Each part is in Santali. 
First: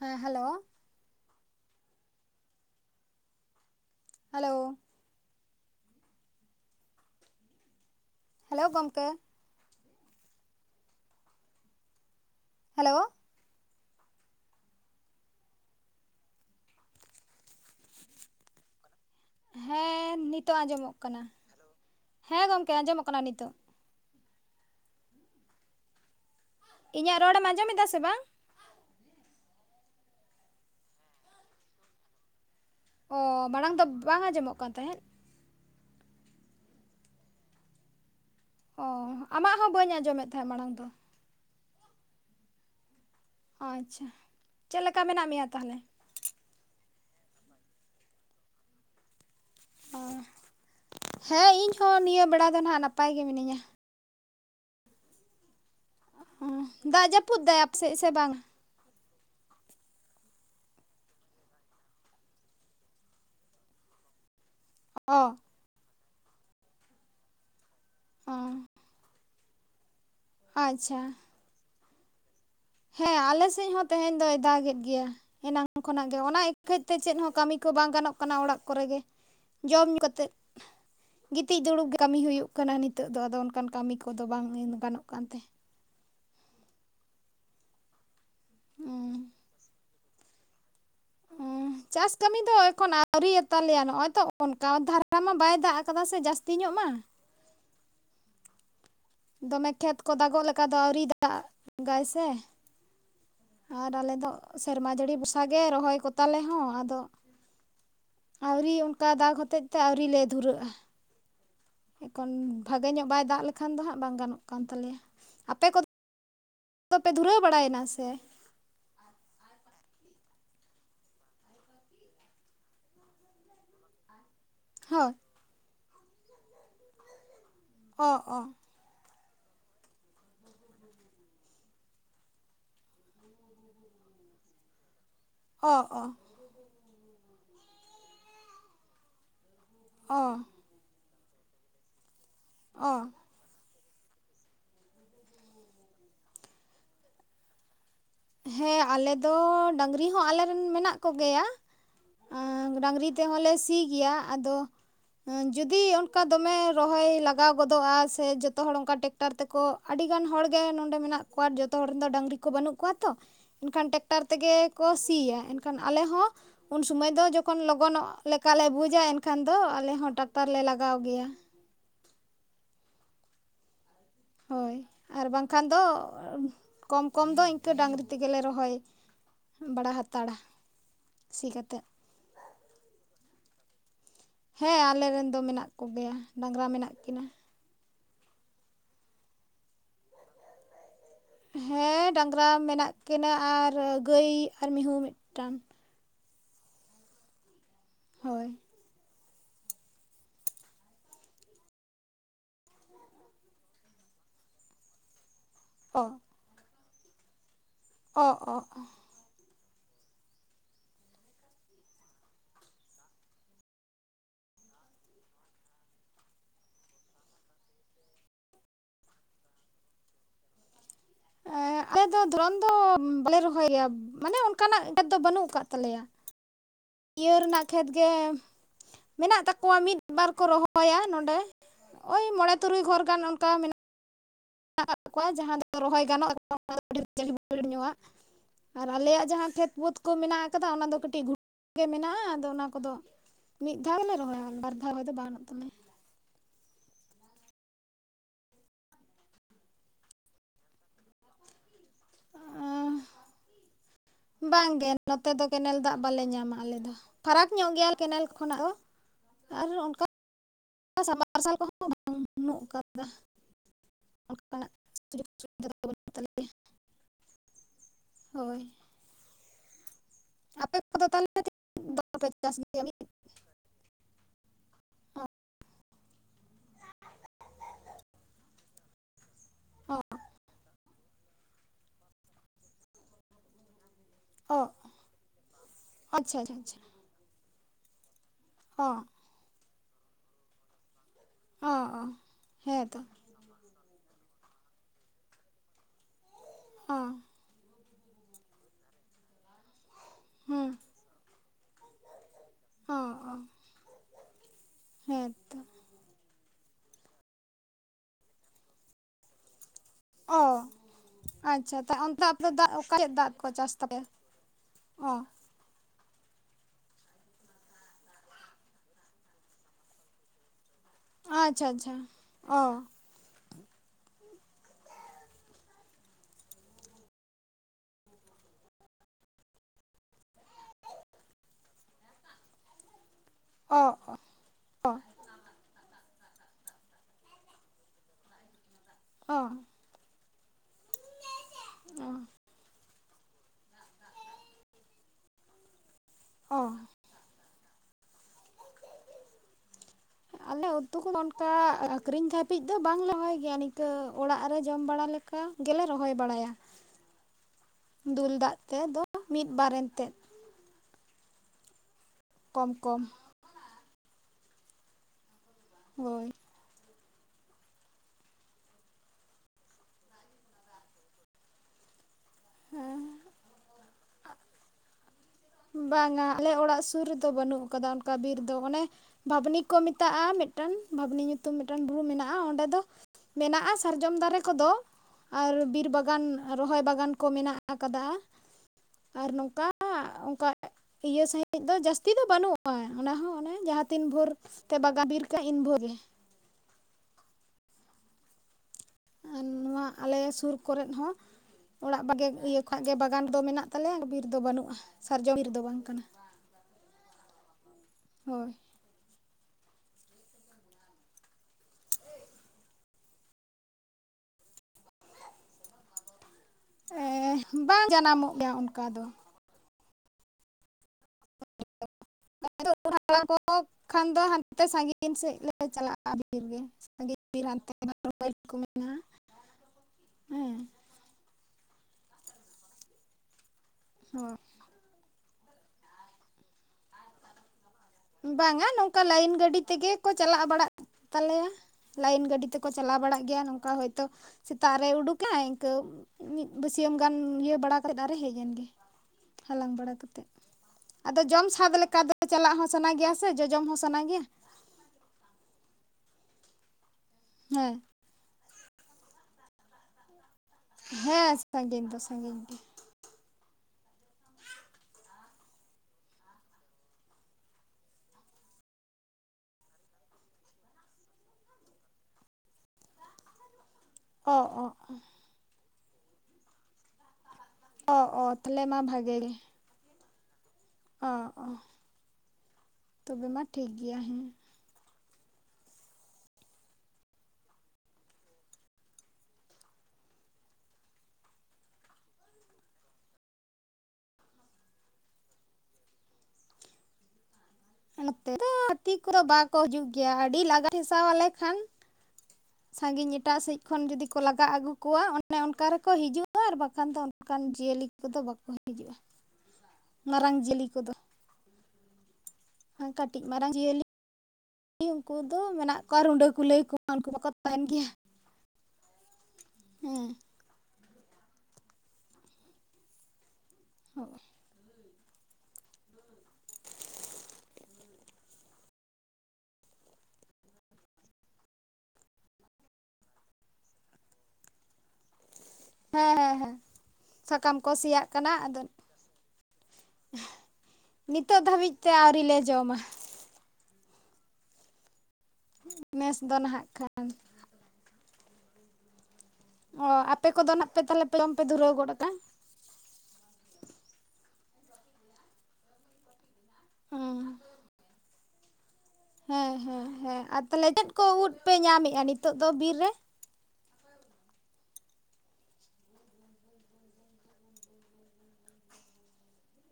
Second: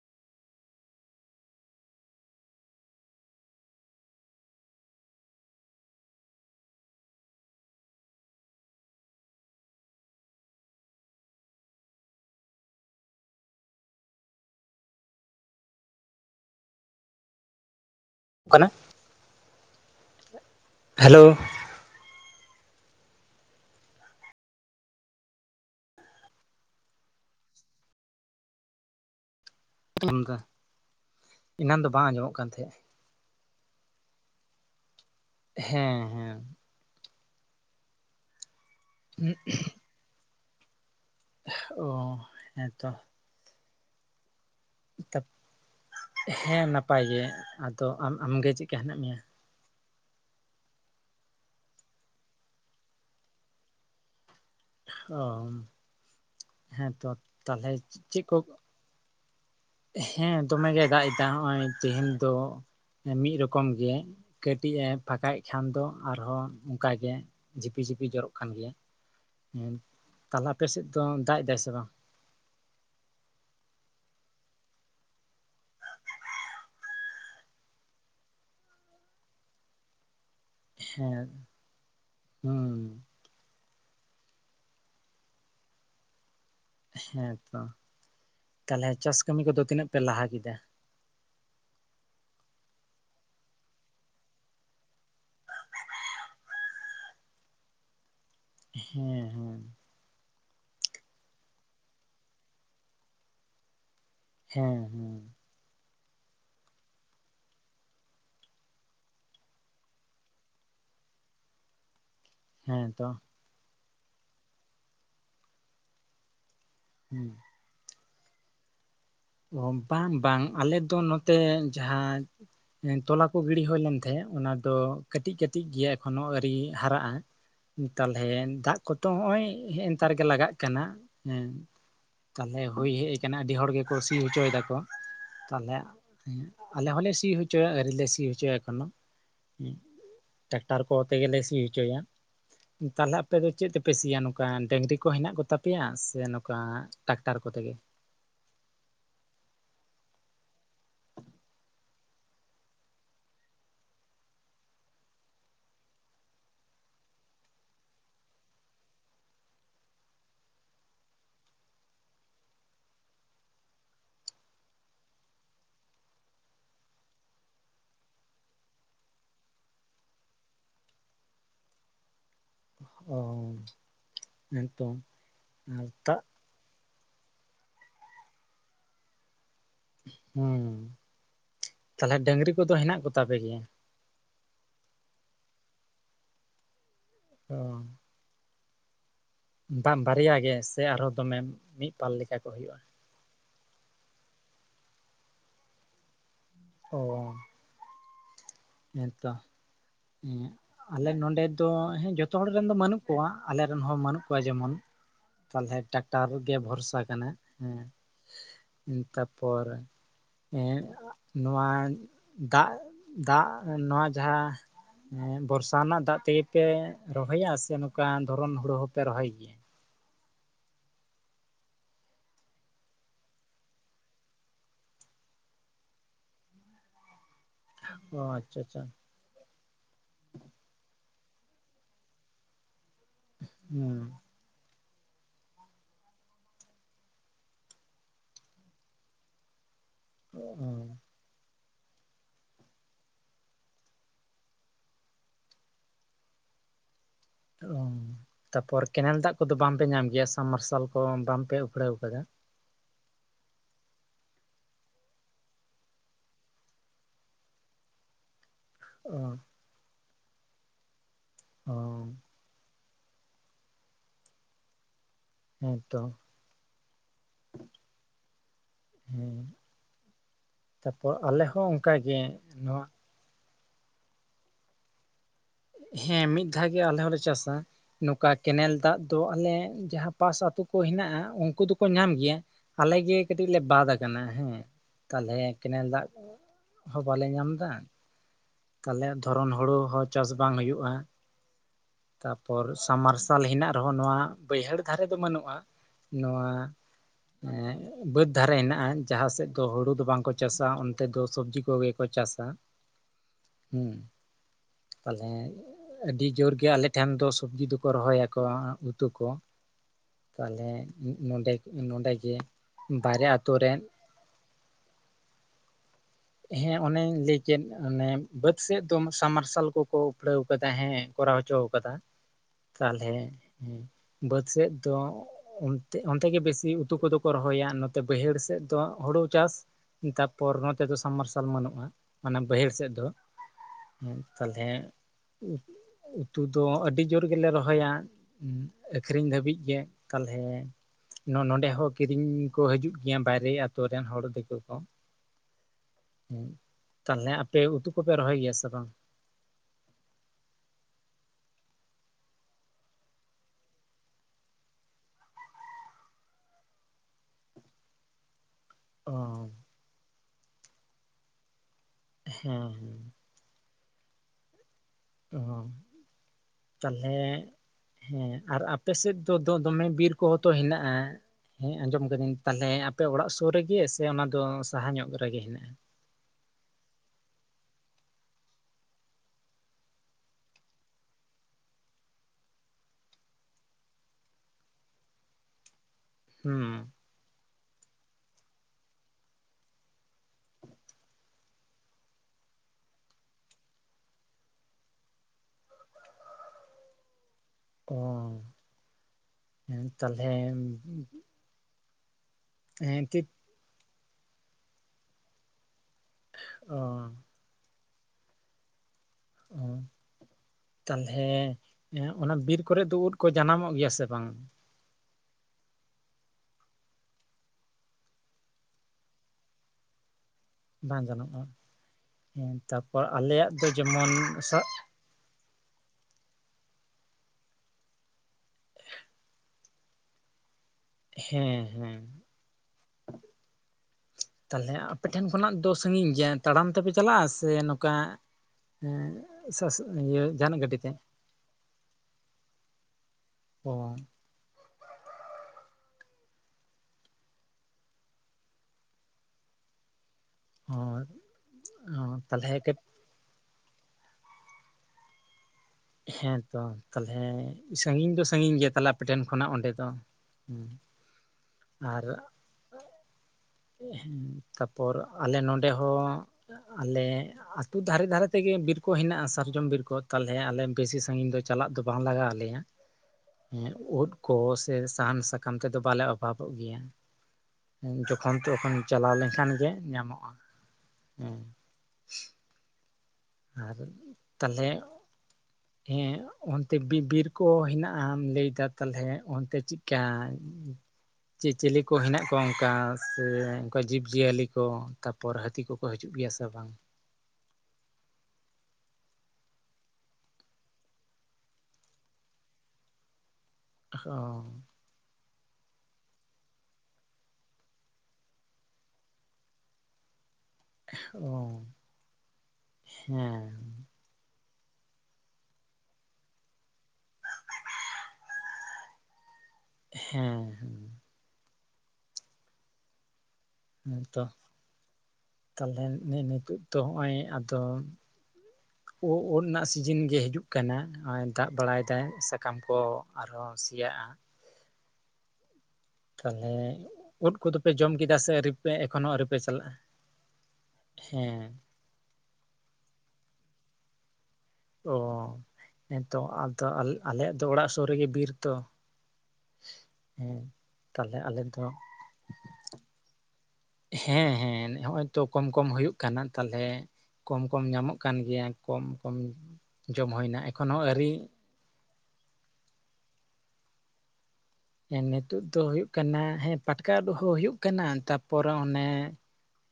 ᱦᱮᱸ ᱦᱮᱞᱳ᱾ ᱦᱮᱞᱳ᱾ ᱦᱮᱞᱳ ᱜᱚᱢᱠᱮ᱾ ᱦᱮᱞᱳ᱾ ᱠᱟᱱᱟ᱾ ᱦᱮᱸ ᱱᱤᱛᱚᱜ ᱟᱸᱡᱚᱢᱚᱜ ᱠᱟᱱᱟ, ᱦᱮᱞᱳ ᱦᱮᱸ ᱜᱚᱝᱠᱮ ᱟᱸᱡᱚᱢᱚᱜ ᱠᱟᱱᱟ ᱱᱤᱛᱚᱜ᱾ ᱤᱧᱟᱹᱜ ᱨᱚᱲᱮᱢ ᱟᱸᱡᱚᱢ ᱮᱫᱟ ᱥᱮ ᱵᱟᱝ? ᱟᱧᱡᱚᱢ ᱫᱟ ᱮᱱᱟᱱ ᱫᱚ ᱵᱟᱝ ᱟᱸᱡᱚᱢᱚᱜ ᱠᱟᱱ ᱛᱟᱦᱮᱸᱜ᱾ ᱚ ᱢᱟᱲᱟᱝ ᱫᱚ ᱵᱟᱝ ᱟᱸᱡᱚᱢᱚᱜ ᱠᱟᱱ ᱛᱟᱦᱮᱸᱜ᱾ ᱦᱮᱸ ᱦᱮᱸ᱾ ᱚ ᱟᱢᱟᱜ ᱦᱚᱸ ᱵᱟᱹᱧ ᱟᱸᱡᱚᱢᱮᱫ ᱛᱟᱦᱮᱸᱫ ᱢᱟᱲᱟᱝ ᱫᱚ᱾ ᱚ ᱦᱮᱸᱛᱚ᱾ ᱟᱪᱪᱷᱟ ᱪᱮᱫ ᱞᱮᱠᱟ ᱢᱮᱱᱟᱜ ᱢᱮᱭᱟ ᱛᱟᱦᱚᱞᱮ? ᱦᱮᱸ ᱱᱟᱯᱟᱭ ᱜᱮ ᱟᱫᱚ ᱟᱢ ᱟᱢᱜᱮ ᱪᱤᱜᱠᱟ ᱦᱮᱸᱱᱟᱜ ᱢᱮᱭᱟ? ᱚ ᱦᱮᱸ ᱤᱧᱦᱚᱸ ᱱᱤᱭᱟᱹ ᱵᱮᱲᱟ ᱫᱚ ᱱᱟᱦᱟᱸᱜ ᱱᱟᱯᱟᱭ ᱜᱮ ᱢᱤᱱᱟᱹᱧᱟ᱾ ᱚ ᱫᱟᱜ ᱦᱮᱸᱛᱚ ᱡᱟᱹᱯᱩᱫ ᱫᱟᱭ ᱛᱟᱦᱚᱞᱮ ᱟᱯᱮ ᱥᱮᱫ ᱥᱮ ᱪᱤᱜ ᱵᱟᱝ ᱠᱩ ᱦᱮᱸ ᱫᱚᱢᱮ ᱜᱮ ᱫᱟᱜ ᱮᱫᱟ ᱱᱚᱸᱜ-ᱚᱭ ᱛᱤᱦᱤᱧ ᱫᱚ ᱮᱸ ᱢᱤᱫ ᱨᱚᱠᱚᱢ ᱜᱮ᱾ ᱠᱟᱹᱴᱤᱡ ᱮ ᱚ ᱯᱷᱟᱸᱠᱟᱭᱮᱜ ᱠᱷᱟᱱ ᱫᱚ ᱟᱨᱦᱚᱸ ᱚᱝᱠᱟ ᱜᱮ ᱡᱷᱤᱯᱤ ᱡᱷᱤᱯᱤ ᱡᱚᱨᱚᱜ ᱚ ᱠᱟᱱ ᱜᱮᱭᱟ᱾ ᱦᱮᱸ ᱛᱟᱦᱚᱞᱮ ᱟᱯᱮ ᱥᱮᱫ ᱟᱪᱪᱷᱟ ᱫᱚ ᱫᱟᱜ ᱮᱫᱟᱭ ᱥᱮ ᱵᱟᱝ? ᱦᱮᱸ ᱟᱞᱮ ᱥᱮᱡ ᱦᱚᱸ ᱛᱮᱦᱮᱧ ᱫᱚᱭ ᱫᱟᱜᱮᱫ ᱜᱮᱭᱟ᱾ ᱮᱱᱟᱝ ᱠᱷᱚᱱᱟᱜ ᱜᱮ ᱚᱱᱟ ᱤᱠᱠᱷᱟᱹᱡ ᱛᱮ ᱪᱮᱫ ᱦᱚᱸ ᱠᱟᱹᱢᱤ ᱠᱚ ᱵᱟᱝ ᱜᱟᱱᱚᱜ ᱠᱟᱱᱟ ᱚᱲᱟᱜ ᱠᱚᱨᱮ ᱜᱮ᱾ ᱡᱚᱢ ᱧᱩ ᱠᱟᱛᱮᱜ ᱦᱮᱸ ᱜᱤᱛᱤᱡ ᱫᱩᱲᱩᱵ ᱜᱮ ᱠᱟᱹᱢᱤ ᱦᱩᱭᱩᱜ ᱦᱩᱸ ᱠᱟᱱᱟ ᱱᱤᱛᱳᱜ ᱫᱚ ᱟᱫᱚ ᱚᱝᱠᱟᱱ ᱠᱟᱹᱢᱤ ᱠᱚᱫᱚ ᱵᱟᱝ ᱜᱟᱱᱚᱜ ᱠᱟᱱᱛᱮ᱾ ᱦᱮᱸ ᱛᱚ ᱛᱟᱦᱚᱞᱮ ᱪᱟᱥ ᱠᱟᱹᱢᱤ ᱠᱚᱫᱚ ᱛᱤᱱᱟᱹᱜ ᱯᱮ ᱞᱟᱦᱟ ᱠᱮᱫᱟ? ᱪᱟᱥ ᱠᱟᱹᱢᱤ ᱫᱚ ᱮᱠᱷᱚᱱ ᱟᱹᱣᱨᱤᱭᱟᱛᱟᱞᱮᱭᱟ ᱱᱚᱸᱜ-ᱚᱭ ᱛᱚ ᱚᱝᱠᱟ ᱫᱷᱟᱨᱟ ᱢᱟ ᱵᱟᱭ ᱫᱟᱜ ᱠᱟᱫᱟ ᱥᱮ ᱡᱟᱹᱥ ᱛᱤᱧᱚᱜ ᱢᱟ᱾ ᱦᱮᱸ᱾ ᱦᱮᱸ ᱫᱚᱢᱮ ᱠᱷᱮᱛ ᱠᱚ ᱫᱟᱜᱚᱜ ᱞᱮᱠᱟ ᱫᱚ ᱟᱹᱣᱨᱤ ᱫᱟᱜ-ᱜᱟᱭ ᱥᱮ᱾ ᱟᱨ ᱟᱞᱮ ᱫᱚ ᱦᱮᱸ ᱥᱮᱨᱢᱟ ᱡᱟᱹᱲᱤ ᱦᱮᱸ ᱵᱚᱨᱥᱟ ᱜᱮ ᱨᱚᱦᱚᱭ ᱠᱚᱛᱟᱞᱮ ᱦᱚᱸ ᱟᱫᱚ ᱟᱣᱨᱤ ᱚᱝᱠᱟ ᱫᱟᱜ ᱦᱚᱛᱮᱡ ᱛᱮ ᱟᱣᱨᱤ ᱞᱮ ᱫᱷᱩᱨᱟᱹᱜ-ᱟ᱾ ᱮᱠᱷᱚᱱ ᱵᱷᱟᱜᱮ ᱦᱮᱸ ᱛᱚ ᱧᱚᱜ ᱵᱟᱭ ᱫᱟᱜ ᱞᱮᱠᱷᱟᱱ ᱫᱚ ᱦᱟᱸᱜ ᱵᱟᱝ ᱜᱟᱱᱚᱜ ᱠᱟᱱ ᱛᱟᱞᱮᱭᱟ, ᱟᱯᱮ ᱠᱚ ᱟᱫᱚᱯᱮ ᱦᱮᱸ ᱫᱷᱩᱨᱟᱹᱣ ᱵᱟᱲᱟᱭ ᱱᱟᱥᱮ? ᱚ ᱵᱟᱝ ᱵᱟᱝ ᱟᱞᱮ ᱫᱚ ᱱᱚᱛᱮ ᱡᱟᱦᱟᱸ ᱛᱚᱞᱟ ᱠᱚ ᱜᱤᱲᱤ ᱦᱩᱭ ᱞᱮᱱ ᱛᱟᱦᱮᱸᱫ ᱚᱱᱟ ᱫᱚ ᱦᱳᱭ ᱠᱟᱹᱴᱤᱡ ᱠᱟᱹᱴᱤᱡ ᱜᱮᱭᱟ ᱮᱠᱷᱚᱱᱳ ᱟᱹᱣᱨᱤ ᱦᱟᱨᱟᱜ-ᱟ, ᱚ ᱛᱟᱦᱞᱮ ᱚ ᱫᱟᱜ ᱠᱚᱛᱚ ᱦᱚᱸᱜ-ᱚᱭ ᱦᱮᱜ-ᱮ ᱱᱮᱛᱟᱨ ᱜᱮ ᱞᱟᱜᱟᱜ ᱠᱟᱱᱟ ᱦᱮᱸ ᱛᱟᱞᱦᱮ ᱦᱩᱭ ᱦᱮᱡ ᱠᱟᱱᱟ ᱟᱹᱰᱤ ᱦᱚᱲ ᱜᱮᱠᱚ ᱥᱤ ᱦᱚᱪᱚᱭ ᱫᱟᱠᱚ, ᱚ ᱛᱟᱞᱦᱮ ᱚ ᱦᱩᱸ ᱟᱞᱮ ᱦᱚᱸᱞᱮ ᱥᱤ ᱦᱚᱪᱚᱭᱟ ᱟᱹᱣᱨᱤ ᱞᱮ ᱥᱤ ᱦᱚᱪᱚᱭᱟ ᱮᱠᱷᱚᱱᱳ᱾ ᱚ᱾ ᱴᱟᱠᱴᱟᱨ ᱠᱚ ᱛᱮᱜᱮ ᱞᱮ ᱥᱤ ᱦᱚᱪᱚᱭᱟ᱾ ᱚ ᱛᱟᱞᱦᱮ ᱟᱯᱮ ᱫᱚ ᱪᱮᱫ ᱛᱮᱯᱮ ᱥᱤᱭᱟ ᱱᱚᱝᱠᱟ ᱰᱟᱝᱨᱤ ᱠᱚ ᱦᱮᱱᱟᱜ ᱠᱚᱛᱟ ᱯᱮᱭᱟ ᱥᱮ ᱱᱚᱝᱠᱟ ᱴᱟᱠᱴᱟᱨ ᱠᱚᱛᱮᱜᱮ? ᱦᱮᱸ ᱟᱞᱮ ᱫᱚ ᱰᱟᱝᱨᱤ ᱦᱚᱸ ᱟᱞᱮ ᱨᱮᱱ ᱢᱮᱱᱟᱜ ᱠᱚᱜᱮᱭᱟ᱾ ᱟ ᱰᱟᱝᱨᱤ ᱛᱮᱦᱚᱸ ᱞᱮ ᱥᱤ ᱜᱮᱭᱟ ᱟᱫᱚ ᱮ ᱡᱩᱫᱤ ᱚᱱᱠᱟ ᱫᱚᱢᱮ ᱨᱚᱦᱚᱭ ᱞᱟᱜᱟᱣ ᱜᱚᱫᱚᱜ-ᱟ ᱥᱮ ᱡᱚᱛᱚ ᱦᱚᱲ ᱚᱱᱠᱟ ᱴᱮᱠ ᱴᱟᱨ ᱛᱮᱠᱚ ᱟᱹᱰᱤ ᱜᱟᱱ ᱦᱚᱲ ᱜᱮ ᱱᱚᱸᱰᱮ ᱢᱮᱱᱟᱜ ᱠᱚᱣᱟ ᱡᱚᱛᱚ ᱦᱚᱲ ᱨᱮᱱ ᱫᱚ ᱰᱟᱝᱨᱤ ᱠᱚ ᱵᱟᱹᱱᱩᱜ ᱠᱚᱣᱟ ᱛᱚ, ᱮᱱᱠᱷᱟᱱ ᱴᱮᱠᱴᱟᱨ ᱛᱮᱜᱮ ᱠᱚ ᱥᱤᱭᱟ, ᱮᱱᱠᱷᱟᱱ ᱟᱞᱮ ᱦᱚᱸ ᱩᱱ ᱥᱩᱢᱟᱹᱭ ᱫᱚ ᱡᱚᱠᱷᱚᱱ ᱞᱚᱜᱚᱱᱚᱜ ᱞᱮᱠᱟᱞᱮ ᱵᱩᱡᱟ ᱮᱱᱠᱷᱟᱱ ᱫᱚ ᱟᱞᱮ ᱦᱚᱸ ᱴᱟᱠᱴᱟᱨ ᱞᱮ ᱞᱟᱜᱟᱣ ᱜᱮᱭᱟ᱾ ᱚ᱾ ᱦᱳᱭ ᱦᱮᱸᱛᱚ ᱟᱨ ᱵᱟᱝᱠᱷᱟᱱ ᱫᱚ ᱟᱨ ᱠᱚᱢ ᱠᱚᱢ ᱫᱚ ᱤᱝᱠᱟᱹ ᱰᱟᱝᱨᱤ ᱛᱮᱜᱮᱞᱮ ᱨᱚᱦᱚᱭ ᱵᱟᱲᱟ ᱦᱟᱛᱟᱲᱟ, ᱥᱤ ᱠᱟᱛᱮᱫ᱾ ᱛᱟᱞᱦᱮ ᱰᱟᱹᱝᱨᱤ ᱠᱚᱫᱚ ᱦᱮᱱᱟᱜ ᱠᱚᱛᱟ ᱯᱮ ᱜᱮᱭᱟ? ᱦᱮᱸ ᱟᱞᱮ ᱨᱮᱱ ᱫᱚ ᱢᱮᱱᱟᱜ ᱠᱚᱜᱮᱭᱟ, ᱰᱟᱝᱨᱟ ᱢᱮᱱᱟᱜ ᱠᱤᱱᱟ᱾ ᱚ᱾ ᱵᱟᱝ ᱵᱟᱨᱭᱟ ᱜᱮ ᱥᱮ ᱟᱨᱦᱚᱸ ᱫᱚᱢᱮ, ᱢᱤᱫ ᱯᱟᱞ ᱦᱮᱸ ᱞᱮᱠᱟ ᱠᱚ ᱰᱟᱝᱨᱟ ᱦᱩᱭᱩᱜ-ᱟ? ᱢᱮᱱᱟᱜ ᱠᱤᱱᱟ ᱟᱨ ᱜᱟᱹᱭ ᱟᱨ ᱢᱤᱦᱩ ᱢᱤᱫᱴᱟᱝ᱾ ᱚ᱾ ᱦᱳᱭ᱾ ᱦᱮᱸ ᱛᱚ, ᱦᱮᱸ᱾ ᱟᱞᱮ ᱱᱚᱰᱮ ᱫᱚ ᱦᱮᱸ ᱡᱚᱛᱚ ᱦᱚᱲ ᱨᱮᱱ ᱫᱚ ᱵᱟᱹᱱᱩᱜ ᱠᱚᱣᱟ ᱟᱞᱮ ᱨᱮᱱ ᱦᱚᱸ ᱢᱟᱹᱱᱩᱜ ᱠᱚᱣᱟ ᱡᱮᱢᱚᱱ, ᱛᱟᱞᱦᱮ ᱚ ᱴᱟᱠᱴᱟᱨ ᱜᱮ ᱵᱷᱚᱨᱥᱟ ᱠᱟᱱᱟ, ᱦᱮᱸ᱾ ᱚ ᱚ ᱚ᱾ ᱛᱟᱯᱚᱨ ᱮᱸᱫ ᱱᱚᱣᱟ ᱫᱟᱜ ᱫᱟᱜ ᱮᱸ ᱱᱚᱣᱟ ᱡᱟᱦᱟᱸ ᱦᱮᱸ ᱵᱚᱨᱥᱟ ᱨᱮᱱᱟᱜ ᱫᱟᱜ ᱛᱮ ᱜᱮ ᱯᱮ ᱨᱚᱦᱚᱭᱟ ᱥᱮ ᱱᱚᱝᱠᱟ ᱫᱷᱚᱨᱚᱱ ᱦᱩᱲᱩ ᱦᱚᱸ ᱯᱮ ᱨᱚᱦᱚᱭ ᱜᱮᱭᱟ? ᱮᱸ ᱟᱞᱮ ᱫᱚ ᱫᱷᱚᱨᱚᱱ ᱫᱚ ᱵᱟᱞᱮ ᱨᱚᱦᱚᱭ ᱜᱮᱭᱟ, ᱢᱟᱱᱮ ᱚᱱᱠᱟᱱᱟᱜ ᱠᱷᱮᱛ ᱫᱚ ᱵᱟᱹᱱᱩᱜ ᱠᱟᱜ ᱛᱟᱞᱮᱭᱟ᱾ ᱤᱭᱟᱹ ᱨᱮᱱᱟᱜ ᱠᱷᱮᱛ ᱜᱮ ᱚ ᱟᱪᱪᱷᱟ ᱟᱪᱪᱷᱟ ᱢᱮᱱᱟᱜ ᱛᱟᱠᱚᱣᱟ ᱢᱤᱫ ᱵᱟᱨ ᱠᱚ ᱨᱚᱦᱚᱭᱟ ᱱᱚᱸᱰᱮ, ᱳᱭ ᱢᱚᱬᱮ ᱛᱩᱨᱩᱭ ᱜᱷᱚᱨ ᱜᱟᱱ ᱚᱱᱠᱟ ᱢᱮᱱᱟᱜ ᱦᱩᱸ᱾ [inaudible] ᱛᱟᱠᱚᱣᱟ ᱡᱟᱦᱟᱸ ᱫᱚ ᱨᱚᱦᱚᱭ ᱜᱟᱱᱚᱜ [inaudible] ᱟᱨ ᱟᱞᱮᱭᱟᱜ ᱡᱟᱦᱟᱸ ᱠᱷᱮᱛ ᱵᱟᱹᱚᱫᱽ ᱠᱚ ᱢᱮᱱᱟᱜ ᱟᱠᱟᱫᱟ ᱚ ᱚᱱᱟ ᱫᱚ ᱠᱟᱹᱴᱤᱡ [inaudible] ᱜᱮ ᱢᱮᱱᱟᱜᱼᱟ ᱟᱫᱚ ᱚᱱᱟ ᱠᱚᱫᱚ ᱢᱤᱫ ᱫᱷᱟᱣ ᱜᱮᱞᱮ ᱨᱚᱦᱚᱭᱟ ᱵᱟᱨ ᱫᱷᱟᱣ [inaudible] ᱚ ᱛᱟᱯᱚᱨ ᱠᱮᱱᱮᱞ ᱫᱟᱜ ᱠᱚ ᱫᱚ ᱵᱟᱝ ᱯᱮ ᱧᱟᱢ ᱜᱮᱭᱟ, ᱥᱟᱵᱢᱟᱨᱥᱟᱞ ᱠᱚ ᱵᱟᱝ ᱯᱮ ᱩᱯᱲᱟᱹᱣ ᱠᱟᱫᱟ? ᱵᱟᱝ ᱜᱮ ᱱᱚᱛᱮ ᱫᱚ ᱠᱮᱱᱮᱞ ᱫᱟᱜ ᱵᱟᱞᱮ ᱧᱟᱢᱟ ᱟᱞᱮ ᱫᱚ, ᱯᱷᱟᱨᱟᱠ ᱧᱚᱜ ᱜᱮᱭᱟ ᱠᱮᱱᱮᱞ ᱠᱷᱚᱱᱟᱜ ᱫᱚ᱾ ᱚ᱾ ᱟᱨ ᱚᱱᱠᱟ ᱥᱟᱢ ᱢᱟᱨᱥᱟᱞ ᱚ ᱠᱚᱦᱚᱸ ᱦᱮᱸᱛᱚ [inaudible] [inaudible] ᱦᱳᱭ᱾ ᱦᱩᱸ, ᱟᱯᱮ ᱠᱚᱫᱚ ᱛᱟᱯᱚᱨ ᱛᱟᱦᱚᱞᱮ ᱟᱞᱮ ᱦᱚᱸ ᱛᱤᱱᱟᱹᱜ ᱚᱱᱠᱟ ᱫᱚᱢ ᱜᱮ ᱯᱮ ᱪᱟᱥ ᱱᱚᱣᱟ ᱜᱮᱭᱟ ᱢᱤᱫ ᱦᱮᱸ ᱢᱤᱫ ᱫᱷᱟᱣ ᱜᱮ ᱟᱞᱮ ᱦᱚᱸᱞᱮ ᱪᱟᱥᱟ, ᱱᱚᱝᱠᱟ ᱠᱮᱱᱮᱞ ᱫᱟᱜ ᱛᱚ ᱟᱞᱮ ᱚ ᱡᱟᱦᱟᱸ ᱯᱟᱥ ᱟᱛᱳ ᱠᱚ ᱦᱮᱱᱟᱜᱼᱟ ᱩᱱᱠᱩ ᱫᱚᱠᱚ ᱧᱟᱢ ᱜᱮᱭᱟ, ᱟᱞᱮ ᱜᱮ ᱠᱟᱹᱴᱤᱡ ᱞᱮ ᱵᱟᱫ ᱟᱠ ᱠᱟᱱᱟ ᱦᱮᱸ ᱚ ᱛᱟᱞᱦᱮ ᱠᱮᱱᱮᱞ ᱫᱟᱜ ᱟᱪᱪᱷᱟ ᱟᱪᱪᱷᱟ ᱟᱪᱪᱷᱟ ᱦᱚᱸ ᱵᱟᱞᱮ ᱧᱟᱢ ᱫᱟ᱾ ᱚ ᱛᱟᱞᱦᱮ ᱫᱷᱚᱨᱚᱱ ᱦᱩᱲᱩ ᱦᱚᱸ ᱪᱟᱥ ᱵᱟᱝ ᱦᱩᱭᱩᱜᱼᱟ᱾ ᱚ ᱚ᱾ ᱛᱟᱯᱚᱨ ᱦᱮᱸᱛᱚ ᱥᱟᱵᱽᱢᱟᱨᱥᱟᱞ ᱦᱮᱱᱟᱜ ᱨᱮᱦᱚᱸ ᱱᱚᱣᱟ ᱵᱟᱹᱭᱦᱟᱹᱲ ᱫᱷᱟᱨᱮ ᱫᱚ ᱵᱟᱹᱱᱩᱜᱼᱟ ᱱᱚᱣᱟ ᱚᱻ ᱮᱸ ᱵᱟᱹᱫ ᱫᱷᱟᱨᱮ ᱦᱮᱱᱟᱜᱼᱟ ᱡᱟᱦᱟᱸ ᱥᱮᱫ ᱛᱚ ᱦᱩᱲᱩ ᱫᱚ ᱵᱟᱝ ᱠᱚ ᱪᱟᱥᱟ ᱦᱩᱸ ᱚᱱᱛᱮ ᱫᱚ ᱥᱚᱵᱽᱡᱤ ᱠᱚᱜᱮ ᱠᱚ ᱪᱟᱥᱟ᱾ ᱚ ᱚ ᱦᱩᱸ, ᱛᱟᱞᱦᱮ ᱦᱮᱸᱛᱚ ᱟᱹᱰᱤ ᱡᱳᱨ ᱜᱮ ᱟᱞᱮ ᱴᱷᱮᱱ ᱫᱚ ᱥᱚᱵᱽᱡᱤ ᱫᱚ ᱠᱚ ᱨᱚᱦᱚᱭ ᱟᱠᱚ ᱩᱛᱩ ᱠᱚ᱾ ᱚ ᱛᱟᱦᱞᱮ ᱱᱚᱸᱰᱮ ᱟᱪᱪᱷᱟ ᱱᱚᱸᱰᱮ ᱜᱮ ᱵᱟᱨᱭᱟ ᱟᱛᱳ ᱨᱮᱱ ᱚᱻ ᱦᱮᱸ, ᱚᱱᱮᱧ ᱞᱟᱹᱭ ᱠᱮᱫ ᱚᱱᱮ ᱵᱟᱹᱫᱽ ᱥᱮᱫ ᱫᱚ ᱥᱟᱢ ᱢᱟᱨᱥᱟᱞ ᱠᱚ ᱠᱚ ᱩᱯᱲᱟᱹᱣ ᱠᱟᱫᱟ ᱦᱮᱸ᱾ ᱠᱚᱨᱟᱣ ᱦᱚᱪᱚ ᱟᱪᱪᱷᱟ ᱠᱟᱫᱟ ᱟᱪᱪᱷᱟ ᱚ ᱛᱟᱦᱞᱮ ᱦᱮᱸ, ᱵᱟᱹᱫᱽ ᱥᱮᱫ ᱫᱚ ᱚᱱᱛᱮ ᱚᱱᱛᱮ ᱜᱮ ᱵᱮᱥᱤ ᱩᱛᱩ ᱠᱚᱫᱚ ᱠᱚ ᱨᱚᱦᱚᱭᱟ ᱱᱚᱛᱮ ᱵᱟᱹᱭᱦᱟᱹᱲ ᱥᱮᱫ ᱫᱚ ᱦᱩᱲᱩ ᱪᱟᱥ ᱛᱟᱨᱯᱚᱨ ᱱᱚᱛᱮ ᱫᱚ ᱥᱟᱢ ᱢᱟᱨᱥᱟᱞ ᱵᱟᱹᱱᱩᱜ ᱠᱟᱜᱼᱟ ᱢᱟᱱᱮ ᱵᱟᱹᱦᱟᱹᱲ ᱥᱮᱫ ᱫᱚ ᱚ ᱦᱚᱸ᱾ ᱛᱟᱞᱦᱮ ᱚ ᱩᱛᱩ ᱫᱚ ᱟᱹᱰᱤ ᱡᱳᱨ ᱜᱮᱞᱮ ᱨᱚᱦᱚᱭᱟ᱾ ᱟᱹᱠᱷᱨᱤᱧ ᱚ ᱫᱷᱟᱹᱵᱤᱡ ᱜᱮ ᱛᱟᱞᱦᱮ ᱱᱚᱰᱮ ᱦᱚᱸ ᱠᱤᱨᱤᱧ ᱠᱚ ᱦᱤᱡᱩᱜ ᱜᱮ ᱵᱟᱭᱨᱮ ᱟᱛᱳ ᱨᱮᱱ ᱦᱚᱲ ᱫᱤᱠᱩ ᱠᱚ᱾ ᱦᱮᱸ, ᱚ ᱛᱟᱞᱦᱮ ᱟᱯᱮ ᱩᱛᱩ ᱠᱚ ᱯᱮ ᱨᱚᱦᱚᱭ ᱜᱮᱭᱟ ᱥᱮ ᱵᱟᱝ? ᱟᱞᱮ ᱩᱛᱩ ᱠᱚ ᱚᱱᱠᱟ ᱟᱠᱷᱨᱤᱧ ᱫᱷᱟᱹᱵᱤᱡ ᱫᱚ ᱵᱟᱝ ᱞᱮ ᱨᱚᱦᱚᱭ ᱜᱮᱭᱟ ᱱᱤᱝᱠᱟᱹ ᱚᱲᱟᱜ ᱨᱮ ᱡᱚᱢ ᱵᱟᱲᱟ ᱞᱮᱠ ᱚᱱᱠᱟ ᱜᱮᱞᱮ ᱨᱚᱦᱚᱭ ᱵᱟᱲᱟᱭᱟ, ᱫᱩᱞ ᱫᱟᱜ ᱛᱮ ᱫᱚ ᱚ ᱢᱤᱫ ᱵᱟᱨ ᱮᱱ ᱛᱮ᱾ ᱦᱮᱸ ᱠᱚᱢ ᱠᱚᱢ ᱦᱮᱸ, [unintelligible] ᱦᱳᱭ, ᱛᱟᱞᱦᱮ ᱦᱮᱸ ᱟᱨ ᱟᱯᱮ ᱥᱮᱫ ᱫᱚ ᱫᱚᱢᱮ ᱵᱤᱨ ᱠᱚᱦᱚᱸ ᱛᱚ ᱦᱮᱱᱟᱜᱼᱟ ᱦᱮᱸ ᱟᱸᱡᱚᱢ ᱠᱟᱹᱫᱟᱹᱧ᱾ ᱛᱟᱞᱦᱮ ᱟᱯᱮ ᱚᱲᱟᱜ ᱥᱩᱨ ᱨᱮ ᱜᱮ ᱥᱮ ᱚᱱᱟᱫᱚ ᱥᱟᱦᱟ ᱧᱚᱜ ᱨᱮ ᱜᱮ ᱦᱮᱱᱟᱜᱼᱟ? ᱵᱟᱝᱟ ᱟᱞᱮ ᱚᱲᱟᱜ ᱥᱩᱨ ᱨᱮᱫᱚ ᱵᱟᱹᱱᱩᱜ ᱠᱟᱫᱟ ᱚᱱᱠᱟ ᱵᱤᱨ ᱫᱚ᱾ ᱚᱱᱮ ᱵᱷᱟᱵᱽᱱᱤ ᱠᱚ ᱢᱮᱛᱟᱜᱼᱟ ᱢᱤᱫᱴᱟᱱ ᱵᱷᱟᱵᱽᱱᱤ ᱧᱩᱛᱩᱢ ᱢᱤᱫᱴᱟᱱ ᱵᱩᱨᱩ ᱢᱮᱱᱟᱜᱼᱟ᱾ ᱚᱸᱰᱮ ᱫᱚ ᱢᱮᱱᱟᱜᱼᱟ ᱥᱟᱨᱡᱚᱢ ᱫᱟᱨᱮ ᱠᱚᱫᱚ ᱟᱨ ᱵᱤᱨ ᱵᱟᱜᱟᱱ ᱵᱟᱜᱟᱱ ᱦᱩᱸ ᱨᱚᱦᱚᱭ ᱵᱟᱜᱟᱱ ᱠᱚ ᱢᱮᱱᱟᱜ ᱟᱠᱟᱫᱟ ᱟᱨ ᱱᱚᱝᱠᱟ ᱚᱱᱠᱟ ᱤᱭᱟᱹ ᱥᱟᱺᱦᱤᱡ ᱫᱚ ᱡᱟᱹᱥᱛᱤ ᱫᱚ ᱵᱟᱹᱱᱩᱜᱼᱟ᱾ ᱚᱱᱟ ᱦᱚᱸ ᱚᱱᱮ ᱡᱟᱦᱟᱸ ᱛᱤᱱ ᱵᱷᱳᱨ ᱛᱮ ᱵᱟᱜᱟ ᱵᱤᱨᱠᱟ ᱤᱱ ᱵᱷᱳᱜᱮ᱾ ᱚᱻ ᱟᱨ ᱱᱚᱣᱟ ᱟᱞᱮ ᱥᱩᱨ ᱠᱚᱨᱮᱜ ᱦᱚᱸ ᱚᱲᱟᱜ ᱵᱟᱜᱮ ᱤᱭᱟᱹ ᱠᱷᱚᱡ ᱜᱮ ᱦᱮᱸ ᱵᱟᱜᱟᱱ ᱴᱷᱤᱠ ᱫᱚ ᱢᱮᱱᱟᱜ ᱛᱟᱞᱮᱭᱟ ᱵᱤᱨ ᱫᱚ ᱵᱟᱹᱱᱩᱜᱼᱟ, ᱥᱟᱨᱡᱚᱢ ᱵᱤᱨ ᱫᱚ ᱵᱟᱝ ᱠᱟᱱᱟ᱾ ᱚᱻ ᱦᱳᱭ, [inaudible] ᱛᱟᱞᱦᱮ ᱚᱱᱟ ᱵᱤᱨ ᱠᱚᱨᱮ ᱫᱚ ᱩᱫ ᱠᱚ ᱡᱟᱱᱟᱢᱚᱜ ᱜᱮᱭᱟ ᱥᱮ ᱵᱟᱝ? ᱮᱸᱻ ᱵᱟᱝ ᱡᱟᱱᱟᱢᱚᱜ ᱜᱮᱭᱟ ᱚᱱᱠᱟ ᱫᱚ᱾ ᱵᱟᱝ ᱡᱟᱱᱟᱢᱚᱜᱼᱟ ᱟᱫᱚ ᱛᱟᱯᱚᱨ ᱟᱞᱮᱭᱟᱜ ᱫᱚ ᱡᱮᱢᱚᱱ ᱥᱟᱵ ᱜᱤᱱ ᱥᱮᱫ ᱞᱮ ᱪᱟᱞᱟᱜᱼᱟ ᱵᱤᱨ ᱜᱮ ᱥᱟᱺᱜᱤᱧ ᱵᱤᱨ ᱦᱟᱱᱛᱮ [inaudible] ᱠᱚ ᱢᱮᱱᱟ ᱦᱮᱸ ᱦᱮᱸ, [unintelligible] ᱛᱟᱞᱦᱮ ᱟᱯᱮᱴᱷᱮᱱ ᱠᱷᱚᱱᱟᱜ ᱫᱚ ᱥᱟᱺᱜᱤᱧ ᱜᱮᱭᱟ ᱛᱟᱲᱟᱢ ᱛᱮᱯᱮ ᱪᱟᱞᱟᱜᱼᱟ ᱥᱮ ᱵᱟᱝᱟ ᱦᱮᱸ ᱱᱚᱝᱠᱟ ᱞᱟᱭᱤᱱ ᱜᱟᱹᱰᱤ ᱛᱮᱜᱮ ᱠᱚ ᱤᱭᱟᱹ ᱪᱟᱞᱟᱜ ᱡᱟᱦᱟᱱᱟᱜ ᱵᱟᱲᱟᱜ ᱜᱟᱹᱰᱤ ᱛᱮ ᱛᱟᱞᱮᱭᱟ᱾ ᱞᱟᱭᱤᱱ ᱜᱟᱹᱰᱤ ᱛᱮᱠᱚ ᱪᱟᱞᱟᱣ ᱵᱟᱲᱟᱜ ᱜᱮᱭᱟ ᱾ ᱱᱚᱝᱠᱟ ᱚ ᱦᱚᱭᱛᱳ ᱥᱮᱛᱟᱜ ᱨᱮᱭ ᱩᱰᱩᱠᱟᱭ ᱤᱱᱠᱟᱹ, ᱢᱤᱫ ᱵᱟᱹᱥᱭᱟᱹᱢ ᱜᱟᱱ ᱤᱭᱟᱹ ᱵᱟᱲᱟ ᱠᱟ ᱠᱟᱛᱮᱫ ᱟᱨᱮ ᱦᱮᱡ ᱮᱱᱜᱮ᱾ ᱦᱟᱞᱟᱝ ᱵᱟᱲᱟ ᱠᱟᱛᱮ, ᱦᱚᱸ ᱟᱫᱚ ᱡᱚᱢ ᱥᱟᱫ ᱞᱮᱠᱟ ᱚ ᱪᱟᱞᱟᱜ ᱛᱟᱦᱚᱞᱮ ᱦᱚᱸᱼᱼ ᱠᱟᱹᱡ ᱜᱮᱭᱟ ᱥᱮ, ᱡᱚᱡᱚᱢ ᱦᱚᱸ ᱥᱟᱱᱟ ᱜᱮᱭᱟ᱾ ᱦᱮᱸ ᱛᱚ, ᱦᱮᱸ ᱛᱟᱦᱚᱞᱮ ᱥᱟᱺᱜᱤᱧ ᱫᱚ ᱥᱟᱺᱜᱤᱧ ᱜᱮᱭᱟ ᱛᱟᱦᱚᱞᱮ ᱟᱯᱮ ᱴᱷᱮᱱ ᱠᱷᱚᱱᱟᱜ ᱚᱸᱰᱮ ᱫᱚ? ᱦᱮᱸ ᱦᱮᱸ ᱥᱟᱺᱜᱤᱧ ᱫᱚ, ᱥᱟᱺᱜᱤᱧ ᱜᱮ᱾ ᱛᱟᱨᱯᱚᱨ ᱟᱞᱮ ᱱᱚᱰᱮ ᱦᱚᱸ ᱟᱞᱮ ᱟᱹᱛᱩ ᱫᱷᱟᱨᱮ ᱫᱷᱟᱨᱮ ᱛᱮᱜᱮ ᱵᱤᱨ ᱠᱚ ᱦᱮᱱᱟᱜᱼᱟ ᱾ ᱥᱟᱨᱡᱚᱢ ᱵᱤᱨ ᱠᱚ, ᱛᱟᱦᱚᱞᱮ ᱟᱞᱮ ᱵᱮᱥᱤ ᱥᱟᱺᱜᱤᱧ ᱫᱚ ᱪᱟᱞᱟᱜ ᱫᱚ ᱵᱟᱝ ᱞᱟᱜᱟᱣ ᱞᱮᱭᱟ᱾ ᱳᱫ ᱠᱚ ᱚ ᱚ ᱥᱮ ᱥᱟᱦᱟᱱ ᱥᱟᱠᱟᱢ ᱥᱟᱠᱟᱢ ᱛᱮᱫᱚ ᱵᱟᱞᱮ ᱚᱵᱷᱟᱵᱚᱜ ᱜᱮᱭᱟ᱾ ᱚ ᱚ ᱡᱚᱠᱷᱚᱱ ᱛᱟᱦᱚᱞᱮ ᱛᱚᱠᱷᱚᱱ ᱢᱟ ᱪᱟᱞᱟᱣ ᱵᱷᱟᱜᱮ ᱞᱮᱱᱠᱷᱟᱱ ᱜᱮ ᱧᱟᱢᱚᱜᱼᱟ᱾ ᱚ ᱦᱮᱸ ᱚ ᱛᱚᱵᱮ ᱢᱟ ᱴᱷᱤᱠ ᱟᱨ, ᱜᱮᱭᱟ ᱦᱮᱸ ᱛᱟᱦᱚᱞᱮ [unintelligible] ᱚᱱᱛᱮ ᱵᱤ-ᱵᱤᱨ ᱠᱚ ᱦᱮᱱᱟᱜ ᱞᱟᱹᱭᱫᱟ ᱛᱟᱦᱞᱮ, ᱚᱱᱛᱮ ᱪᱮᱫᱠᱟ ᱪᱮ ᱪᱤᱞᱤ ᱠᱚ ᱦᱮᱱᱟᱜ ᱠᱚᱣᱟ ᱚᱱᱠᱟ? ᱥᱮ ᱚᱱᱠᱟ ᱡᱤᱵᱽᱼᱡᱤᱭᱟᱹᱞᱤ ᱠᱚ ᱾ᱛᱟ ᱯᱚᱨ ᱦᱟᱹᱛᱤ ᱠᱚᱠᱚ ᱦᱤᱡᱩᱜ ᱜᱮᱭᱟ ᱥᱮ ᱵᱟᱝ? ᱱᱚᱛᱮ ᱫᱚ ᱦᱟᱹᱛᱤ ᱠᱚᱫᱚ ᱵᱟᱠᱚ ᱦᱤᱡᱩᱜ ᱜᱮᱭᱟ᱾ ᱟᱹᱰᱤ ᱞᱟᱜᱟ ᱴᱷᱮᱥᱟ ᱟᱞᱮ ᱠᱷᱟᱱ ᱥᱟᱺᱜᱤᱧ ᱮᱴᱟᱜ ᱥᱮᱡ ᱠᱷᱚᱱ ᱡᱩᱫᱤ ᱠᱚ ᱚ ᱞᱟᱜᱟ ᱟᱹᱜᱩ ᱠᱚ ᱠᱚᱣᱟ᱾ ᱚᱱᱮ ᱚᱱᱠᱟ ᱨᱮᱠᱚ ᱦᱤᱡᱩᱜᱼᱟ ᱟᱨ ᱵᱟᱠᱷᱟᱱ ᱫᱚ ᱚᱱᱠᱟᱱ ᱡᱤᱭᱟᱹᱞᱤ ᱠᱚᱫᱚ ᱵᱟᱠᱚ ᱦᱤᱡᱩᱜᱼᱟ᱾ ᱢᱟᱨᱟᱝ ᱡᱤᱭᱟᱹᱞᱤ ᱠᱚᱫᱚ᱾ ᱚ᱾ ᱠᱟᱹᱴᱤᱡ ᱢᱟᱨᱟᱝ ᱦᱮᱸ ᱡᱤᱭᱟᱹᱞᱤ ᱩᱱᱠᱩ ᱫᱚ ᱢᱮᱱᱟᱜ ᱠᱚᱣᱟ ᱨᱩᱸᱰᱟᱹ ᱠᱩᱞᱟᱹᱭ ᱠᱚ, ᱩᱱᱠᱩ ᱢᱟᱠᱚ ᱛᱟᱦᱮᱱ ᱜᱮᱭᱟ᱾ [inaudible] ᱦᱮᱸ᱾ ᱦᱮᱸ ᱛᱚ, ᱛᱟᱦᱞᱮ ᱱᱤᱛᱚᱜ ᱫᱚ ᱦᱚᱜᱼᱚᱭ ᱟᱫᱚ [inaudible] ᱳ ᱳᱫ ᱨᱮᱱᱟᱜ ᱥᱤᱡᱤᱱ ᱜᱮ ᱦᱤᱡᱩᱜ ᱠᱟᱱᱟ ᱾ ᱱᱚᱜᱼᱚᱭ ᱫᱟᱜ ᱵᱟᱲᱟᱭ ᱫᱟᱭ ᱥᱟᱠᱟᱢ ᱠᱚ ᱟᱨᱦᱚᱸ ᱥᱮᱭᱟᱜᱼᱟ᱾ ᱦᱮᱸ, ᱦᱮᱸ, ᱦᱮᱸ ᱛᱟᱦᱚᱞᱮ ᱳᱫ ᱥᱟᱠᱟᱢ ᱠᱚᱫᱚᱯᱮ ᱠᱚ ᱡᱚᱢ ᱥᱮᱭᱟᱜ ᱠᱮᱫᱟ ᱠᱟᱱᱟ ᱥᱮ ᱟᱫᱚ ᱟᱹᱣᱨᱤᱯᱮ ᱮᱠᱷᱚᱱ ᱦᱚᱸ ᱟᱹᱣᱨᱤᱯᱮ ᱪᱟᱞᱟᱜᱼᱟ? ᱱᱤᱛᱳᱜ ᱦᱮᱸ ᱫᱷᱟᱹᱵᱤᱡ ᱛᱮ ᱟᱹᱣᱨᱤ ᱞᱮ ᱡᱚᱢᱟ᱾ ᱚ ᱱᱮᱥ ᱦᱮᱸᱛᱚ, ᱫᱚ ᱟᱫᱚ ᱱᱟᱦᱟᱜ ᱠᱷᱟᱱ ᱟᱞᱮᱭᱟᱜ ᱫᱚ ᱚᱲᱟᱜ ᱥᱳᱨ ᱨᱮᱜᱮ ᱵᱤᱨ ᱛᱚ᱾ ᱚ ᱟᱯᱮ ᱦᱮᱸ ᱠᱚᱫᱚ ᱱᱟᱜ ᱯᱮ ᱛᱟᱦᱚᱞᱮ ᱡᱚᱢ ᱟᱞᱮ ᱯᱮ ᱫᱚ ᱫᱷᱩᱨᱟᱹᱣ ᱜᱚᱫᱚᱜᱼᱼ ᱦᱮᱸ, ᱦᱮᱸ, ᱦᱚᱜᱼ ᱚᱭ ᱛᱚ ᱠᱚᱢ ᱠᱚᱢ ᱦᱳᱭᱳᱜ ᱠᱟᱱᱟ ᱾ ᱛᱟᱞᱚᱞᱮ ᱦᱮᱸ ᱠᱚᱢ ᱠᱚᱢ ᱧᱟᱢᱚᱜ ᱠᱟᱱ ᱜᱮᱭᱟ᱾ ᱠᱚᱢ, ᱠᱚᱢ ᱦᱮᱸ ᱦᱮᱸ ᱡᱚᱢ ᱦᱮᱸ ᱦᱳᱭᱱᱟ᱾ ᱟᱨ ᱛᱟᱦᱚᱞᱮ ᱮᱠᱷᱚᱱ ᱦᱚᱸ ᱪᱮᱫ ᱠᱚ ᱟᱹᱣᱨᱤ ᱩᱫ ᱯᱮ ᱧᱟᱢᱮᱫᱼᱟ, ᱱᱤᱛᱚᱜ ᱫᱚ ᱵᱤᱨ ᱨᱮ? ᱱᱤᱛᱳ ᱫᱚ ᱦᱳᱭᱳᱜ ᱠᱟᱱᱟ᱾ ᱦᱮᱸ ᱯᱟᱴᱠᱟ ᱳᱫ ᱦᱚᱸ ᱦᱳᱭᱳᱜ ᱠᱟᱱᱟ᱾ ᱛᱟᱯᱚᱨᱮ ᱚᱱᱮ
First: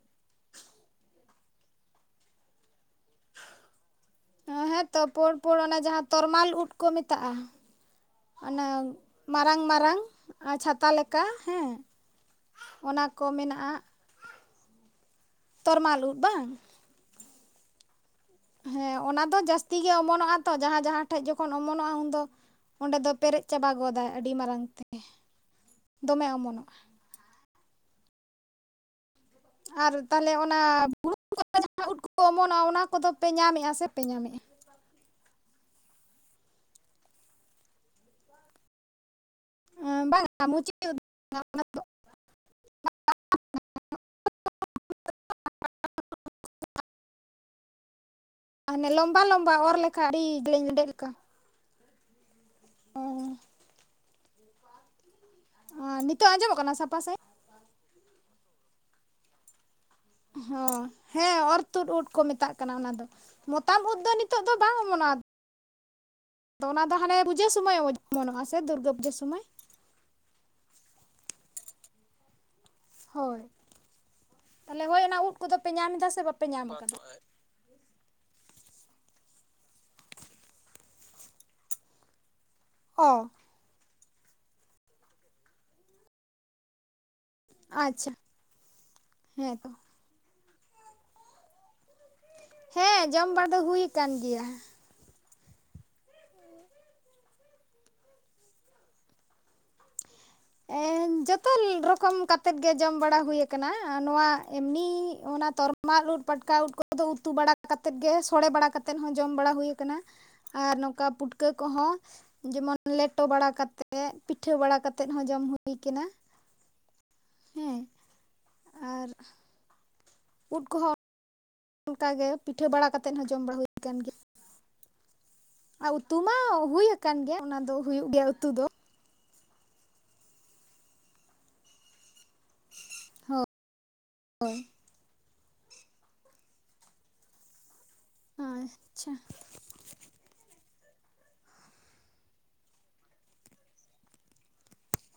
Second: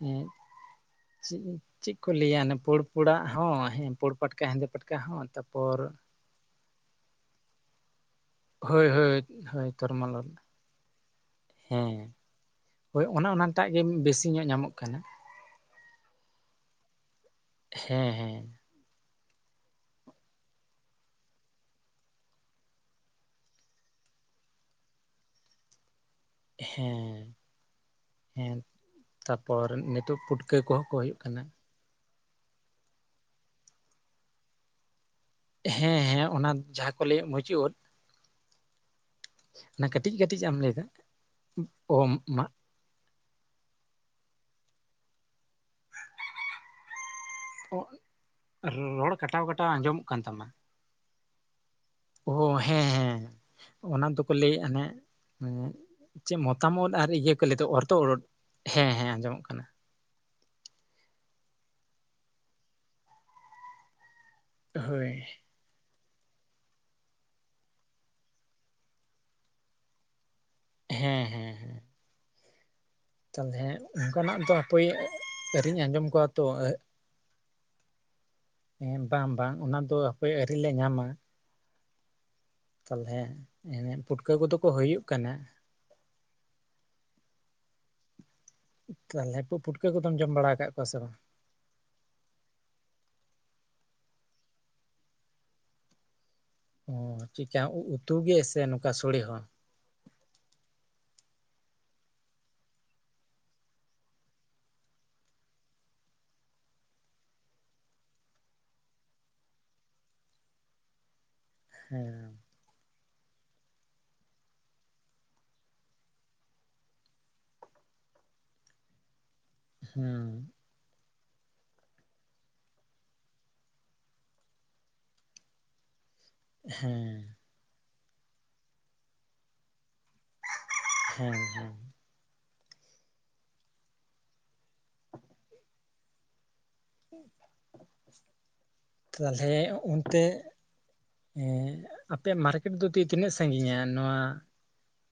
ᱦᱮᱸ ᱪᱮᱫ, ᱪᱮᱫ ᱠᱚ ᱞᱟᱹᱭᱟ ᱯᱳᱲ ᱯᱳᱲᱟᱜ ᱦᱚᱸ ᱦᱮᱸ᱾ [unintelligible] ᱯᱟᱴᱠᱟ, ᱦᱮᱸᱫᱮ ᱯᱟᱴᱠᱟ ᱦᱮᱸᱛᱚ ᱦᱚᱸ, ᱯᱳᱲ ᱯᱳᱲ ᱛᱟᱯᱚᱨ ᱚᱱᱟ ᱡᱟᱦᱟᱸ ᱛᱚᱨᱢᱟᱞ ᱩᱫ ᱠᱚ ᱢᱮᱛᱟᱜᱼᱟ᱾ ᱚᱱᱮ ᱦᱳᱭ ᱦᱳᱭ ᱢᱟᱨᱟᱝ, ᱦᱳᱭ ᱢᱟᱨᱟᱝ ᱛᱚᱨᱢᱟᱞ ᱩᱫ ᱪᱷᱟᱛᱟ ᱞᱮᱠᱟ ᱦᱮᱸ᱾ ᱦᱳᱭ ᱚᱱᱟ ᱚᱱᱮ ᱠᱚ ᱚᱱᱟᱴᱟᱜ ᱜᱮ ᱢᱮᱱᱟᱜᱼᱟ ᱵᱮᱥᱤ ᱧᱚᱜ ᱧᱟᱢᱚᱜ ᱠᱟᱱᱟ᱾ ᱛᱚᱨᱢᱟᱞ ᱩᱫᱽ ᱵᱟᱝ? ᱦᱮᱸ, ᱦᱮᱸ᱾ ᱦᱮᱸ ᱚᱱᱟ ᱫᱚ ᱡᱟᱹᱥᱛᱤ ᱜᱮ ᱚᱢᱚᱱᱚᱜᱼᱟ ᱛᱚ᱾ ᱡᱟᱦᱟᱸ ᱡᱟᱦᱟᱸ ᱴᱷᱮᱡ ᱡᱚᱠᱷᱚᱱ ᱚᱢᱚᱱᱚᱜᱼᱟ᱾ ᱩᱱᱫᱚ ᱚᱸᱰᱮ ᱫᱚ ᱯᱮᱨᱮᱡ ᱪᱟᱵᱟ ᱜᱚᱫᱟᱭ ᱟᱹᱰᱤ ᱢᱟᱨᱟᱝ ᱛᱮ᱾ ᱫᱚᱢᱮ ᱚᱢᱚᱱᱚᱜ ᱼᱼ ᱦᱮᱸ, ᱦᱮᱸ᱾ ᱛᱟᱨᱯᱚᱨ ᱱᱤᱛᱳᱜ ᱯᱩᱴᱠᱟᱹ ᱠᱚᱦᱚᱸ ᱠᱚ ᱦᱩᱭᱩᱜ ᱠᱟᱱᱟ᱾ ᱦᱟᱸ ᱩᱫ ᱠᱚ ᱚᱢᱚᱱᱚᱜ ᱚᱱᱟ ᱠᱚᱫᱚ ᱯᱮ ᱧᱟᱢᱮᱜ-ᱟ ᱥᱮ ᱯᱮ ᱧᱟᱢᱮᱜ-ᱟ? ᱦᱮᱸ ᱦᱮᱸ ᱚᱱᱟ ᱡᱟᱸᱦᱟ ᱠᱚ ᱞᱟᱹᱭᱟ ᱢᱩᱪᱤ ᱩᱫ ᱚᱱᱟ ᱠᱟᱴᱤᱡ ᱠᱟᱴᱤᱡ ᱵᱟᱝᱟ ᱟᱜ ᱮᱢ ᱢᱩᱪᱤ ᱞᱟᱹᱭ ᱫᱟ ᱩᱫ ᱚ ᱢᱟᱜ ᱨᱚᱲ ᱠᱟᱴᱟᱣ ᱠᱟᱴᱟᱣ ᱟᱸᱡᱚᱢᱚᱜ ᱠᱟᱱ ᱛᱟᱢᱟ᱾ ᱮᱸᱰᱮ ᱞᱮᱠᱟ᱾ ᱚ ᱦᱮᱸ ᱦᱮᱸ ᱚ ᱚᱱᱟ ᱫᱚᱠᱚ ᱞᱟᱹᱭᱮᱜ-ᱟ ᱱᱷᱟᱜ᱾ ᱩᱸ ᱱᱤᱛᱚᱜ ᱪᱮᱜ ᱟᱸᱡᱚᱢᱚᱜ ᱠᱟᱱᱟ ᱢᱚᱛᱟᱢ ᱳᱫ ᱥᱟᱯᱷᱟ ᱟᱨ ᱥᱟᱺᱦᱤᱡ ᱤᱭᱟᱹ ᱠᱚ ᱞᱟᱹᱭ ᱫᱚ ᱚᱨ ᱛᱳᱜ ᱳᱫ ᱦᱮᱸ ᱦᱮᱸ ᱟᱸᱡᱚᱢᱚᱜ ᱠᱟᱱᱟ᱾ ᱦᱚᱸ ᱦᱮᱸ ᱚᱨ ᱛᱩᱫ ᱩᱫ ᱠᱚ ᱢᱮᱛᱟᱜ ᱠᱟᱱᱟ ᱚᱱᱟ ᱫᱚ ᱢᱚᱛᱟᱢ ᱩᱫ ᱫᱚ ᱱᱤ ᱛᱚᱜ ᱫᱚ ᱵᱟᱝ ᱦᱳᱭ ᱚᱢᱚᱱᱚᱜ-ᱟ᱾ ᱫᱚ ᱚᱱᱟ ᱫᱚ ᱦᱟᱱᱮ ᱯᱩᱡᱟᱹ ᱥᱚᱢᱚᱭ ᱚᱢᱱᱚᱜ-ᱟ ᱥᱮ ᱫᱩᱨᱜᱟᱹ ᱯᱩᱡᱟᱹ ᱥᱚᱢᱚᱭ? ᱦᱮᱸ ᱦᱮᱸ ᱦᱮᱸ᱾ ᱦᱳᱭ ᱛᱟᱦᱞᱮ ᱚᱱᱠᱟᱱᱟᱜ ᱫᱚ ᱛᱟᱦᱚᱞᱮ ᱦᱟᱯᱟᱹᱭ ᱦᱳᱭ ᱚᱱᱟ ᱩᱫ ᱠᱚᱫᱚ ᱯᱮ ᱟᱹᱨᱤᱧ ᱧᱟᱢ ᱟᱸᱡᱚᱢ ᱮᱫᱟ ᱥᱮ ᱠᱚᱣᱟ ᱛᱚ᱾ ᱵᱟᱯᱮ ᱧᱟᱢ ᱟᱠᱟᱫᱟ ᱮᱸ ᱵᱟᱝ ᱵᱟᱝ ᱚᱱᱟ ᱫᱚ ᱦᱟᱯᱟᱹᱭ ᱟᱹᱨᱤ ᱞᱮ ᱧᱟᱢᱟ᱾ ᱚ ᱛᱟᱦᱞᱮ ᱯᱩᱴᱠᱟᱹ ᱠᱚᱫᱚ ᱠᱚ ᱦᱳᱭᱳᱜ ᱠᱟᱱᱟ᱾ ᱟᱪᱷᱟ᱾ ᱛᱟᱦᱞᱮ ᱯᱩᱴᱠᱟᱹ ᱠᱚᱫᱚᱢ ᱡᱚᱢ ᱵᱟᱲᱟ ᱠᱟᱜ ᱠᱚᱣᱟ ᱥᱮ ᱵᱟᱝ? ᱦᱮᱸ ᱡᱚᱢ [unintelligible] ᱦᱩᱭ ᱠᱟᱱ ᱜᱮᱭᱟ᱾ ᱚ ᱪᱤᱠᱟ ᱩ ᱩᱛᱩ ᱜᱮ ᱥᱮ ᱱᱚᱠᱟ ᱥᱳᱲᱮ ᱦᱚᱸ? [unintelligible] ᱡᱷᱚᱛᱚ ᱨᱚᱠᱚᱢ ᱠᱟᱛᱮᱫ ᱜᱮ ᱡᱚᱢ ᱵᱟᱲᱟ ᱦᱩᱭ ᱟᱠᱟᱱᱟ᱾ ᱱᱚᱣᱟ ᱮᱢᱱᱤ ᱚᱱᱟ ᱛᱚᱨ ᱢᱟᱞ ᱩᱫ, ᱯᱟᱴᱠᱟ ᱩᱫ ᱠᱚᱫᱚ ᱩᱛᱩ ᱵᱟᱲᱟ ᱠᱟᱛᱮᱫ ᱜᱮ ᱥᱚᱲᱮ ᱵᱟᱲᱟ ᱠᱟᱛᱮᱫ ᱦᱚᱸ ᱡᱚᱢ ᱵᱟᱲᱟ ᱦᱩᱭ ᱠᱟᱱᱟ᱾ ᱟᱨ ᱱᱚᱝᱠᱟ ᱯᱩᱴᱠᱟᱹ ᱠᱚᱦᱚᱸ ᱦᱮᱸ ᱡᱮᱢᱚᱱ ᱞᱮᱴᱚ ᱵᱟᱲᱟ ᱠᱟᱛᱮᱜ ᱯᱤᱴᱷᱟᱹ ᱵᱟᱲᱟ ᱠᱟᱛ ᱛᱮᱫ ᱦᱚᱸ ᱡᱚᱢ ᱦᱩᱭ ᱠᱟᱱᱟ ᱦᱮᱸ ᱟᱨ᱾ ᱦᱩᱸ᱾ ᱩᱫ ᱠᱚ ᱦᱚᱸ ᱚᱱᱠᱟ ᱜᱮ ᱯᱤᱴᱷᱟᱹ ᱵᱟᱲᱟ ᱠᱟᱛᱮᱫ ᱦᱚᱸ ᱡᱚᱢ ᱵᱟᱲᱟ ᱦᱩᱭ ᱠᱟᱱ ᱜᱮᱭᱟ᱾ ᱟᱨ ᱩᱛᱩ ᱢᱟ ᱦᱩᱭ ᱦᱮᱸ ᱟᱠᱟᱱ ᱜᱮᱭᱟ ᱚᱱᱟ ᱫᱚ ᱦᱩᱭᱩᱜ ᱜᱮᱭᱟ ᱩᱛᱩ ᱫᱚ᱾ ᱦᱮᱸ ᱦᱮᱸ᱾ ᱦᱳ-ᱭ᱾ ᱟᱪᱪᱷᱟ ᱛᱟᱦᱞᱮ ᱩᱱ ᱛᱮ ᱟᱯᱮᱭᱟᱜ ᱢᱟᱨᱠᱮᱴ ᱫᱚ ᱛᱤ ᱛᱤᱱᱟᱹᱜ ᱥᱟᱸᱜᱤᱧᱟ ᱱᱚᱣᱟ